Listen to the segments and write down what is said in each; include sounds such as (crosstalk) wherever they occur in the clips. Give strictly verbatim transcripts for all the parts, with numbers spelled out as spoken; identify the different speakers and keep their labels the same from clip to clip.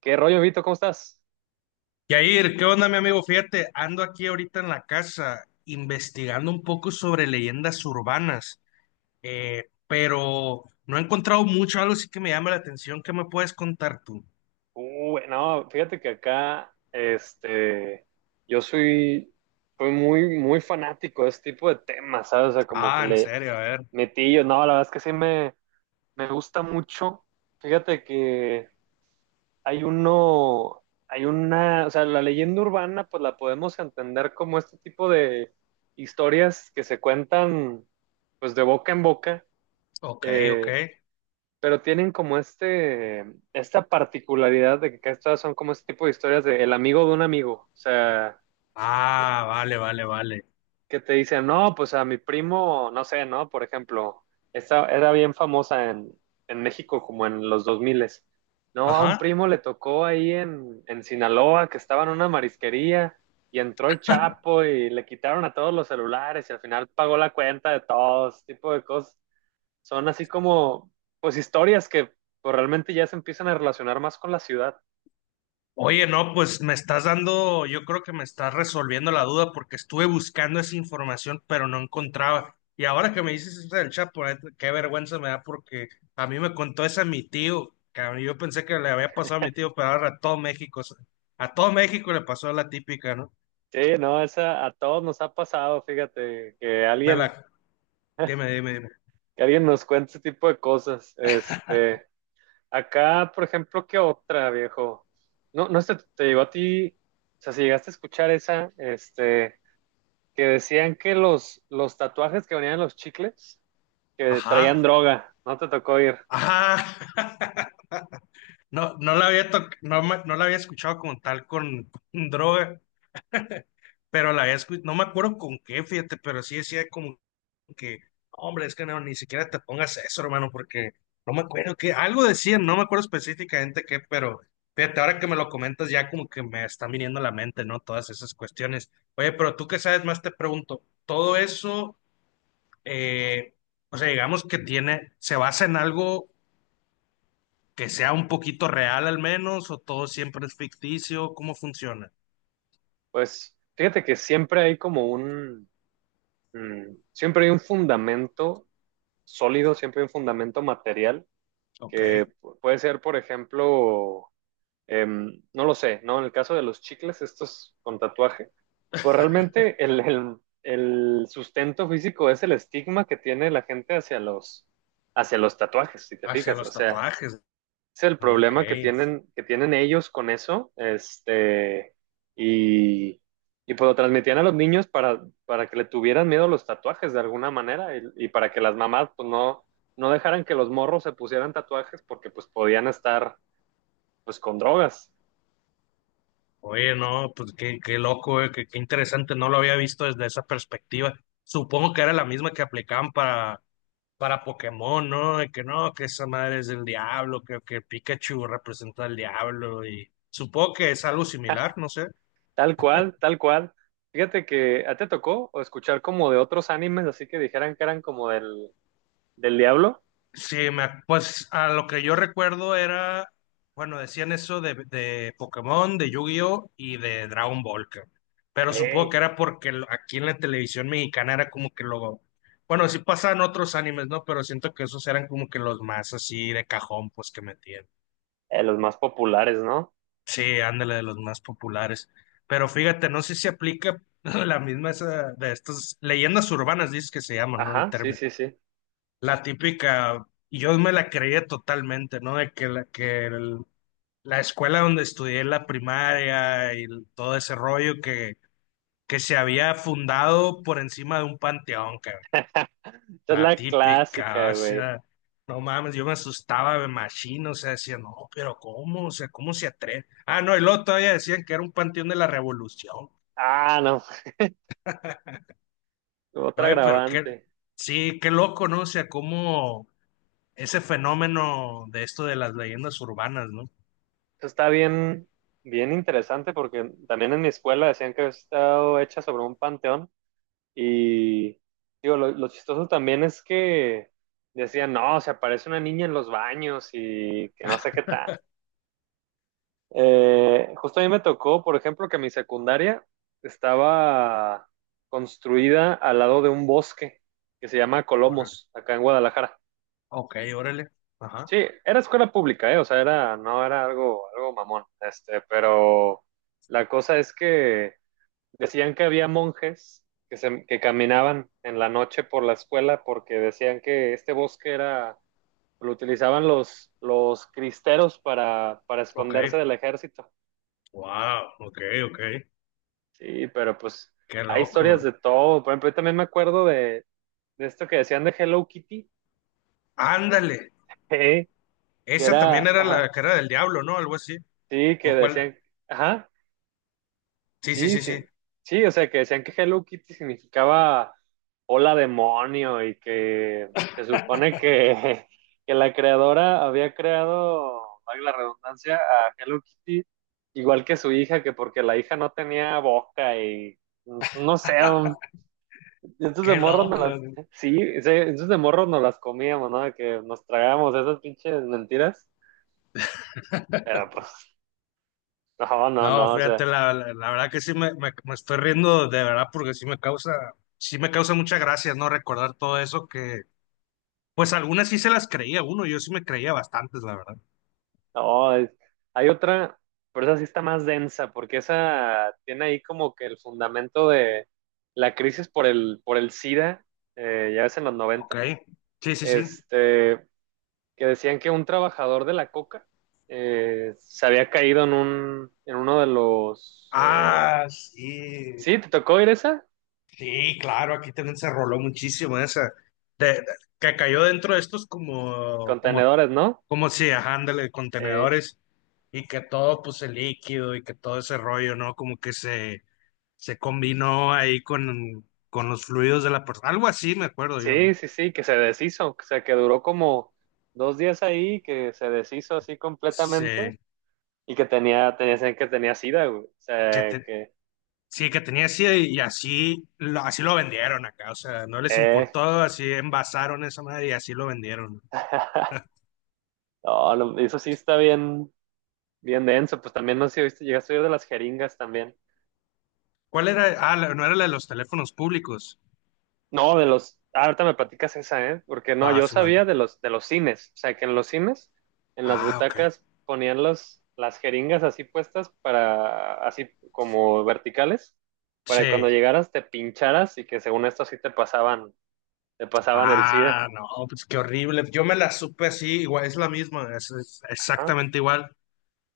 Speaker 1: ¿Qué rollo, Vito? ¿Cómo estás?
Speaker 2: Yair, ¿qué onda, mi amigo? Fíjate, ando aquí ahorita en la casa investigando un poco sobre leyendas urbanas, eh, pero no he encontrado mucho, algo sí que me llama la atención. ¿Qué me puedes contar tú?
Speaker 1: Uh, no, fíjate que acá, este, yo soy, soy muy, muy fanático de este tipo de temas, ¿sabes? O sea, como que
Speaker 2: Ah, ¿en
Speaker 1: le
Speaker 2: serio? A ver.
Speaker 1: metí yo, no, la verdad es que sí me, me gusta mucho. Fíjate que hay uno, hay una, o sea, la leyenda urbana, pues la podemos entender como este tipo de historias que se cuentan, pues de boca en boca.
Speaker 2: Ok, ok.
Speaker 1: eh, pero tienen como este, esta particularidad de que estas son como este tipo de historias de el amigo de un amigo, o sea,
Speaker 2: Ah, vale, vale, vale.
Speaker 1: que te dicen, no, pues a mi primo, no sé, ¿no? Por ejemplo, esta era bien famosa en, en México como en los dos mil. No, a un
Speaker 2: Ajá.
Speaker 1: primo le tocó ahí en, en Sinaloa que estaba en una marisquería y entró el Chapo y le quitaron a todos los celulares y al final pagó la cuenta de todos, este tipo de cosas. Son así como, pues, historias que, pues, realmente ya se empiezan a relacionar más con la ciudad.
Speaker 2: Oye, no, pues me estás dando, yo creo que me estás resolviendo la duda porque estuve buscando esa información, pero no encontraba. Y ahora que me dices eso del Chapo, la neta, qué vergüenza me da porque a mí me contó esa mi tío, cabrón, y yo pensé que le había pasado a mi tío, pero ahora a todo México, o sea, a todo México le pasó la típica, ¿no?
Speaker 1: Sí, no, esa a todos nos ha pasado, fíjate, que
Speaker 2: Me la,
Speaker 1: alguien,
Speaker 2: dime, dime, dime.
Speaker 1: que alguien nos cuente ese tipo de cosas. Este, acá, por ejemplo, ¿qué otra, viejo? No, no sé, te llegó a ti, o sea, si llegaste a escuchar esa, este, que decían que los, los tatuajes que venían en los chicles, que
Speaker 2: Ajá,
Speaker 1: traían droga, no te tocó ir.
Speaker 2: ajá. (laughs) No, no la había toc- no, me- no la había escuchado como tal con con droga, pero la había escuchado, no me acuerdo con qué, fíjate, pero sí decía como que, "No, hombre, es que no, ni siquiera te pongas eso, hermano, porque no me acuerdo que algo decían, no me acuerdo específicamente qué, pero fíjate, ahora que me lo comentas ya como que me están viniendo a la mente, ¿no? Todas esas cuestiones. Oye, pero tú que sabes más, te pregunto, todo eso, eh, o sea, digamos que tiene, se basa en algo que sea un poquito real al menos, o todo siempre es ficticio, ¿cómo funciona?
Speaker 1: Pues, fíjate que siempre hay como un… Mm, Siempre hay un fundamento sólido, siempre hay un fundamento material
Speaker 2: Ok,
Speaker 1: que pu- puede ser, por ejemplo, em, no lo sé, ¿no? En el caso de los chicles, estos con tatuaje, pues realmente el, el- el sustento físico es el estigma que tiene la gente hacia los, hacia los tatuajes, si te
Speaker 2: hacia
Speaker 1: fijas. O
Speaker 2: los
Speaker 1: sea,
Speaker 2: tatuajes,
Speaker 1: es el
Speaker 2: ¿no? Ok.
Speaker 1: problema que tienen, que tienen ellos con eso, este, y, y pues lo transmitían a los niños para, para que le tuvieran miedo a los tatuajes de alguna manera y, y para que las mamás pues no, no dejaran que los morros se pusieran tatuajes porque pues podían estar pues con drogas,
Speaker 2: Oye, no, pues qué, qué loco, eh, qué, qué interesante, no lo había visto desde esa perspectiva. Supongo que era la misma que aplicaban para, para Pokémon, ¿no? De que no, que esa madre es del diablo, que, que Pikachu representa al diablo y supongo que es algo similar, no sé.
Speaker 1: tal cual, tal cual. Fíjate que a ti te tocó o escuchar como de otros animes, así que dijeran que eran como del, del diablo.
Speaker 2: Sí, me, pues a lo que yo recuerdo era, bueno, decían eso de, de Pokémon, de Yu-Gi-Oh y de Dragon Ball, cabrón.
Speaker 1: Ok,
Speaker 2: Pero supongo que
Speaker 1: eh,
Speaker 2: era porque lo- aquí en la televisión mexicana era como que lo, bueno, sí pasaban otros animes, ¿no? Pero siento que esos eran como que los más así de cajón, pues que metían.
Speaker 1: los más populares, ¿no?
Speaker 2: Sí, ándale, de los más populares. Pero fíjate, no sé si aplica (laughs) la misma esa de estas leyendas urbanas, dices que se llaman, ¿no? El
Speaker 1: Ajá, sí,
Speaker 2: término.
Speaker 1: sí, sí.
Speaker 2: La típica, yo me la creía totalmente, ¿no? De que la, que el- la escuela donde estudié la primaria y el- todo ese rollo que, que se había fundado por encima de un panteón, cabrón.
Speaker 1: Esta es
Speaker 2: La
Speaker 1: la
Speaker 2: típica,
Speaker 1: clásica,
Speaker 2: o
Speaker 1: güey.
Speaker 2: sea, no mames, yo me asustaba de machino, o sea, decía, no, pero ¿cómo? O sea, ¿cómo se atreve? Ah, no, y luego todavía decían que era un panteón de la Revolución.
Speaker 1: Ah, no, otra
Speaker 2: Oye, pero qué,
Speaker 1: agravante.
Speaker 2: sí, qué loco, ¿no? O sea, cómo ese fenómeno de esto de las leyendas urbanas, ¿no?
Speaker 1: Eso está bien, bien interesante porque también en mi escuela decían que había estado hecha sobre un panteón y digo, lo, lo chistoso también es que decían, no, se aparece una niña en los baños y que no sé qué tal. Eh, justo a mí me tocó, por ejemplo, que mi secundaria estaba construida al lado de un bosque que se llama Colomos, acá en Guadalajara.
Speaker 2: Ok, órale.
Speaker 1: Sí,
Speaker 2: Ajá.
Speaker 1: era escuela pública, ¿eh? O sea, era, no era algo, algo mamón, este, pero la cosa es que decían que había monjes que, se, que caminaban en la noche por la escuela porque decían que este bosque era, lo utilizaban los, los cristeros para, para
Speaker 2: Ok.
Speaker 1: esconderse del ejército.
Speaker 2: Wow. Ok, ok.
Speaker 1: Sí, pero pues
Speaker 2: Qué
Speaker 1: hay historias
Speaker 2: loco.
Speaker 1: de todo. Por ejemplo, yo también me acuerdo de, de esto que decían de Hello Kitty,
Speaker 2: Ándale.
Speaker 1: (laughs) ¿eh? Que
Speaker 2: Esa también
Speaker 1: era,
Speaker 2: era la
Speaker 1: ajá,
Speaker 2: cara del diablo, ¿no? Algo así.
Speaker 1: sí, que
Speaker 2: ¿O cuál?
Speaker 1: decían, ajá.
Speaker 2: Sí, sí,
Speaker 1: Sí,
Speaker 2: sí,
Speaker 1: sí,
Speaker 2: sí.
Speaker 1: sí, o sea, que decían que Hello Kitty significaba hola demonio y que se supone que, (laughs) que la creadora había creado, valga la redundancia, a Hello Kitty igual que su hija, que porque la hija no tenía boca y, pues, no sé, un- esos de
Speaker 2: Qué
Speaker 1: morros no
Speaker 2: loco,
Speaker 1: las,
Speaker 2: güey.
Speaker 1: sí, ese- esos de morros no las comíamos, ¿no? De que nos tragábamos esas pinches mentiras, pero pues, (laughs) no, no,
Speaker 2: No,
Speaker 1: no, o
Speaker 2: fíjate,
Speaker 1: sea.
Speaker 2: la, la, la verdad que sí me, me, me estoy riendo de verdad porque sí me causa, sí me causa mucha gracia, ¿no? Recordar todo eso que, pues algunas sí se las creía uno, yo sí me creía bastantes, la verdad.
Speaker 1: No, es- hay otra, pero esa sí está más densa, porque esa tiene ahí como que el fundamento de la crisis por el, por el SIDA, eh, ya ves en los
Speaker 2: Ok.
Speaker 1: noventas,
Speaker 2: Sí, sí, sí.
Speaker 1: este, que decían que un trabajador de la coca, eh, se había caído en un, en uno de los, eh,
Speaker 2: Ah, sí.
Speaker 1: sí, te tocó ir esa,
Speaker 2: Sí, claro, aquí también se roló muchísimo esa, de- de- que cayó dentro de estos como, como,
Speaker 1: contenedores, ¿no?
Speaker 2: como si, ajá, ándale,
Speaker 1: Eh,
Speaker 2: contenedores, y que todo, pues, el líquido y que todo ese rollo, ¿no? Como que se, se combinó ahí con, con los fluidos de la persona, algo así, me acuerdo yo, ¿no?
Speaker 1: sí, sí, sí, que se deshizo, o sea, que duró como dos días ahí, que se deshizo así completamente.
Speaker 2: Se-
Speaker 1: Y que tenía, tenía, que tenía sida, güey. O
Speaker 2: que
Speaker 1: sea,
Speaker 2: te-
Speaker 1: que…
Speaker 2: sí, que tenía así, y así, lo, así lo vendieron acá, o sea, no les
Speaker 1: Eh.
Speaker 2: importó, así envasaron esa madre y así lo vendieron, ¿no?
Speaker 1: (laughs) No, no, eso sí está bien, bien denso. Pues también no sé si viste, llegaste a oír de las jeringas también.
Speaker 2: ¿Cuál era? Ah, la- no era la de los teléfonos públicos.
Speaker 1: No, de los… ah, ahorita me platicas esa, ¿eh? Porque no, yo
Speaker 2: Batman.
Speaker 1: sabía de los, de los cines. O sea, que en los cines, en las
Speaker 2: Ah, ok.
Speaker 1: butacas, ponían los, las jeringas así puestas para, así como verticales, para que
Speaker 2: Sí.
Speaker 1: cuando llegaras te pincharas y que según esto así te pasaban, te pasaban el SIDA.
Speaker 2: Ah, no, pues qué horrible. Yo me la supe así, igual, es la misma, es, es
Speaker 1: Ajá,
Speaker 2: exactamente igual.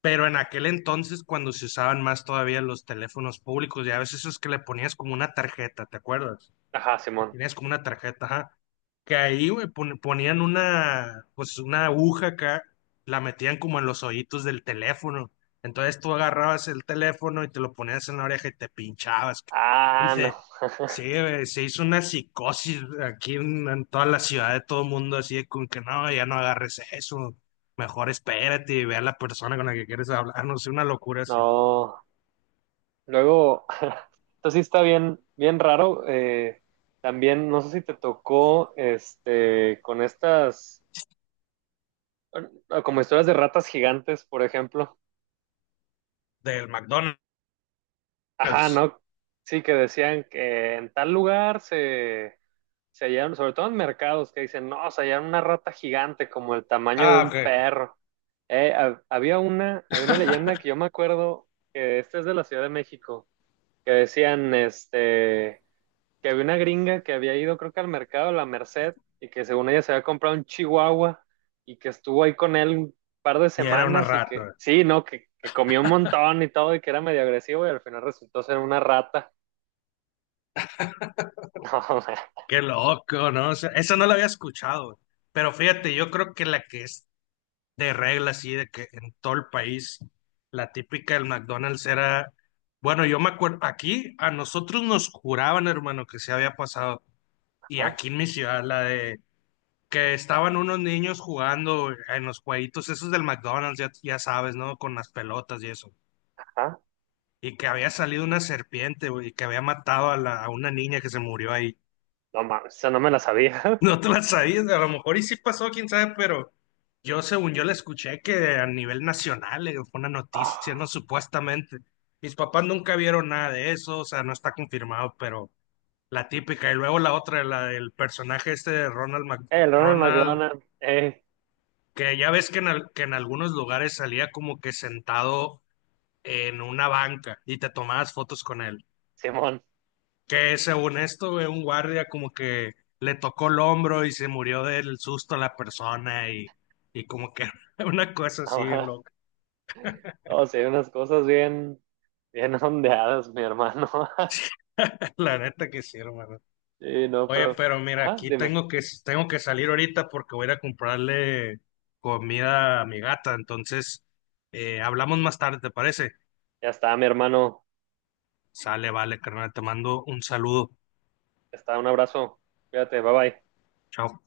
Speaker 2: Pero en aquel entonces, cuando se usaban más todavía los teléfonos públicos, ya a veces es que le ponías como una tarjeta, ¿te acuerdas?
Speaker 1: ajá,
Speaker 2: Que
Speaker 1: Simón.
Speaker 2: tenías como una tarjeta, ajá, que ahí, güey, pon- ponían una, pues una aguja acá, la metían como en los hoyitos del teléfono. Entonces tú agarrabas el teléfono y te lo ponías en la oreja y te pinchabas.
Speaker 1: Ah, no.
Speaker 2: Dice, sí,
Speaker 1: (laughs)
Speaker 2: güey, se hizo una psicosis aquí en, en toda la ciudad de todo el mundo, así de con que no, ya no agarres eso. Mejor espérate y ve a la persona con la que quieres hablar, no sé, una locura así.
Speaker 1: No. Luego, (laughs) esto sí está bien, bien raro. Eh, también, no sé si te tocó, este, con estas, eh, como historias de ratas gigantes, por ejemplo.
Speaker 2: Del McDonald's.
Speaker 1: Ajá, ¿no? Sí, que decían que en tal lugar se, se hallaron, sobre todo en mercados, que dicen, no, se hallaron una rata gigante como el tamaño de
Speaker 2: Ah,
Speaker 1: un
Speaker 2: ok.
Speaker 1: perro. Eh, ha- había una, había una leyenda que yo me acuerdo, que esta es de la Ciudad de México, que decían este, que había una gringa que había ido, creo que al mercado de la Merced, y que según ella se había comprado un chihuahua y que estuvo ahí con él un par de
Speaker 2: Y era una
Speaker 1: semanas y que,
Speaker 2: rata.
Speaker 1: sí, no, que, que comió un montón y todo y que era medio agresivo y al final resultó ser una rata. (laughs)
Speaker 2: Qué loco, ¿no? O sea, esa no lo había escuchado, pero fíjate, yo creo que la que es de regla, así, de que en todo el país, la típica del McDonald's era, bueno, yo me acuerdo, aquí a nosotros nos juraban, hermano, que se había pasado, y
Speaker 1: No, man,
Speaker 2: aquí en mi ciudad, la de que estaban unos niños jugando en los jueguitos esos del McDonald's, ya, ya sabes, ¿no? Con las pelotas y eso,
Speaker 1: ¿ah?
Speaker 2: y que había salido una serpiente, güey, y que había matado a, la, a una niña que se murió ahí.
Speaker 1: No mames, eso no me la sabía. (laughs)
Speaker 2: No te la sabías, a lo mejor y sí pasó, quién sabe, pero yo según yo la escuché que a nivel nacional, eh, fue una noticia, ¿no?
Speaker 1: Oh,
Speaker 2: Supuestamente. Mis papás nunca vieron nada de eso, o sea, no está confirmado, pero la típica. Y luego la otra, la del personaje este de Ronald, Mac-
Speaker 1: el Ronald
Speaker 2: Ronald,
Speaker 1: McDonald, eh,
Speaker 2: que ya ves que en, al- que en algunos lugares salía como que sentado en una banca y te tomabas fotos con él.
Speaker 1: Simón,
Speaker 2: Que según esto, güey, un guardia como que le tocó el hombro y se murió del susto a la persona y, y como que (laughs) una cosa así bien loca.
Speaker 1: (laughs) o sea, unas cosas bien, bien (laughs) ondeadas, mi hermano. (laughs)
Speaker 2: (laughs) La neta que sí, hermano.
Speaker 1: Sí, no,
Speaker 2: Oye,
Speaker 1: pero,
Speaker 2: pero mira,
Speaker 1: ajá,
Speaker 2: aquí
Speaker 1: dime.
Speaker 2: tengo que, tengo que salir ahorita porque voy a ir a comprarle comida a mi gata. Entonces, eh, hablamos más tarde, ¿te parece?
Speaker 1: Ya está, mi hermano.
Speaker 2: Sale, vale, carnal, te mando un saludo.
Speaker 1: Ya está, un abrazo. Cuídate, bye bye.
Speaker 2: Chao.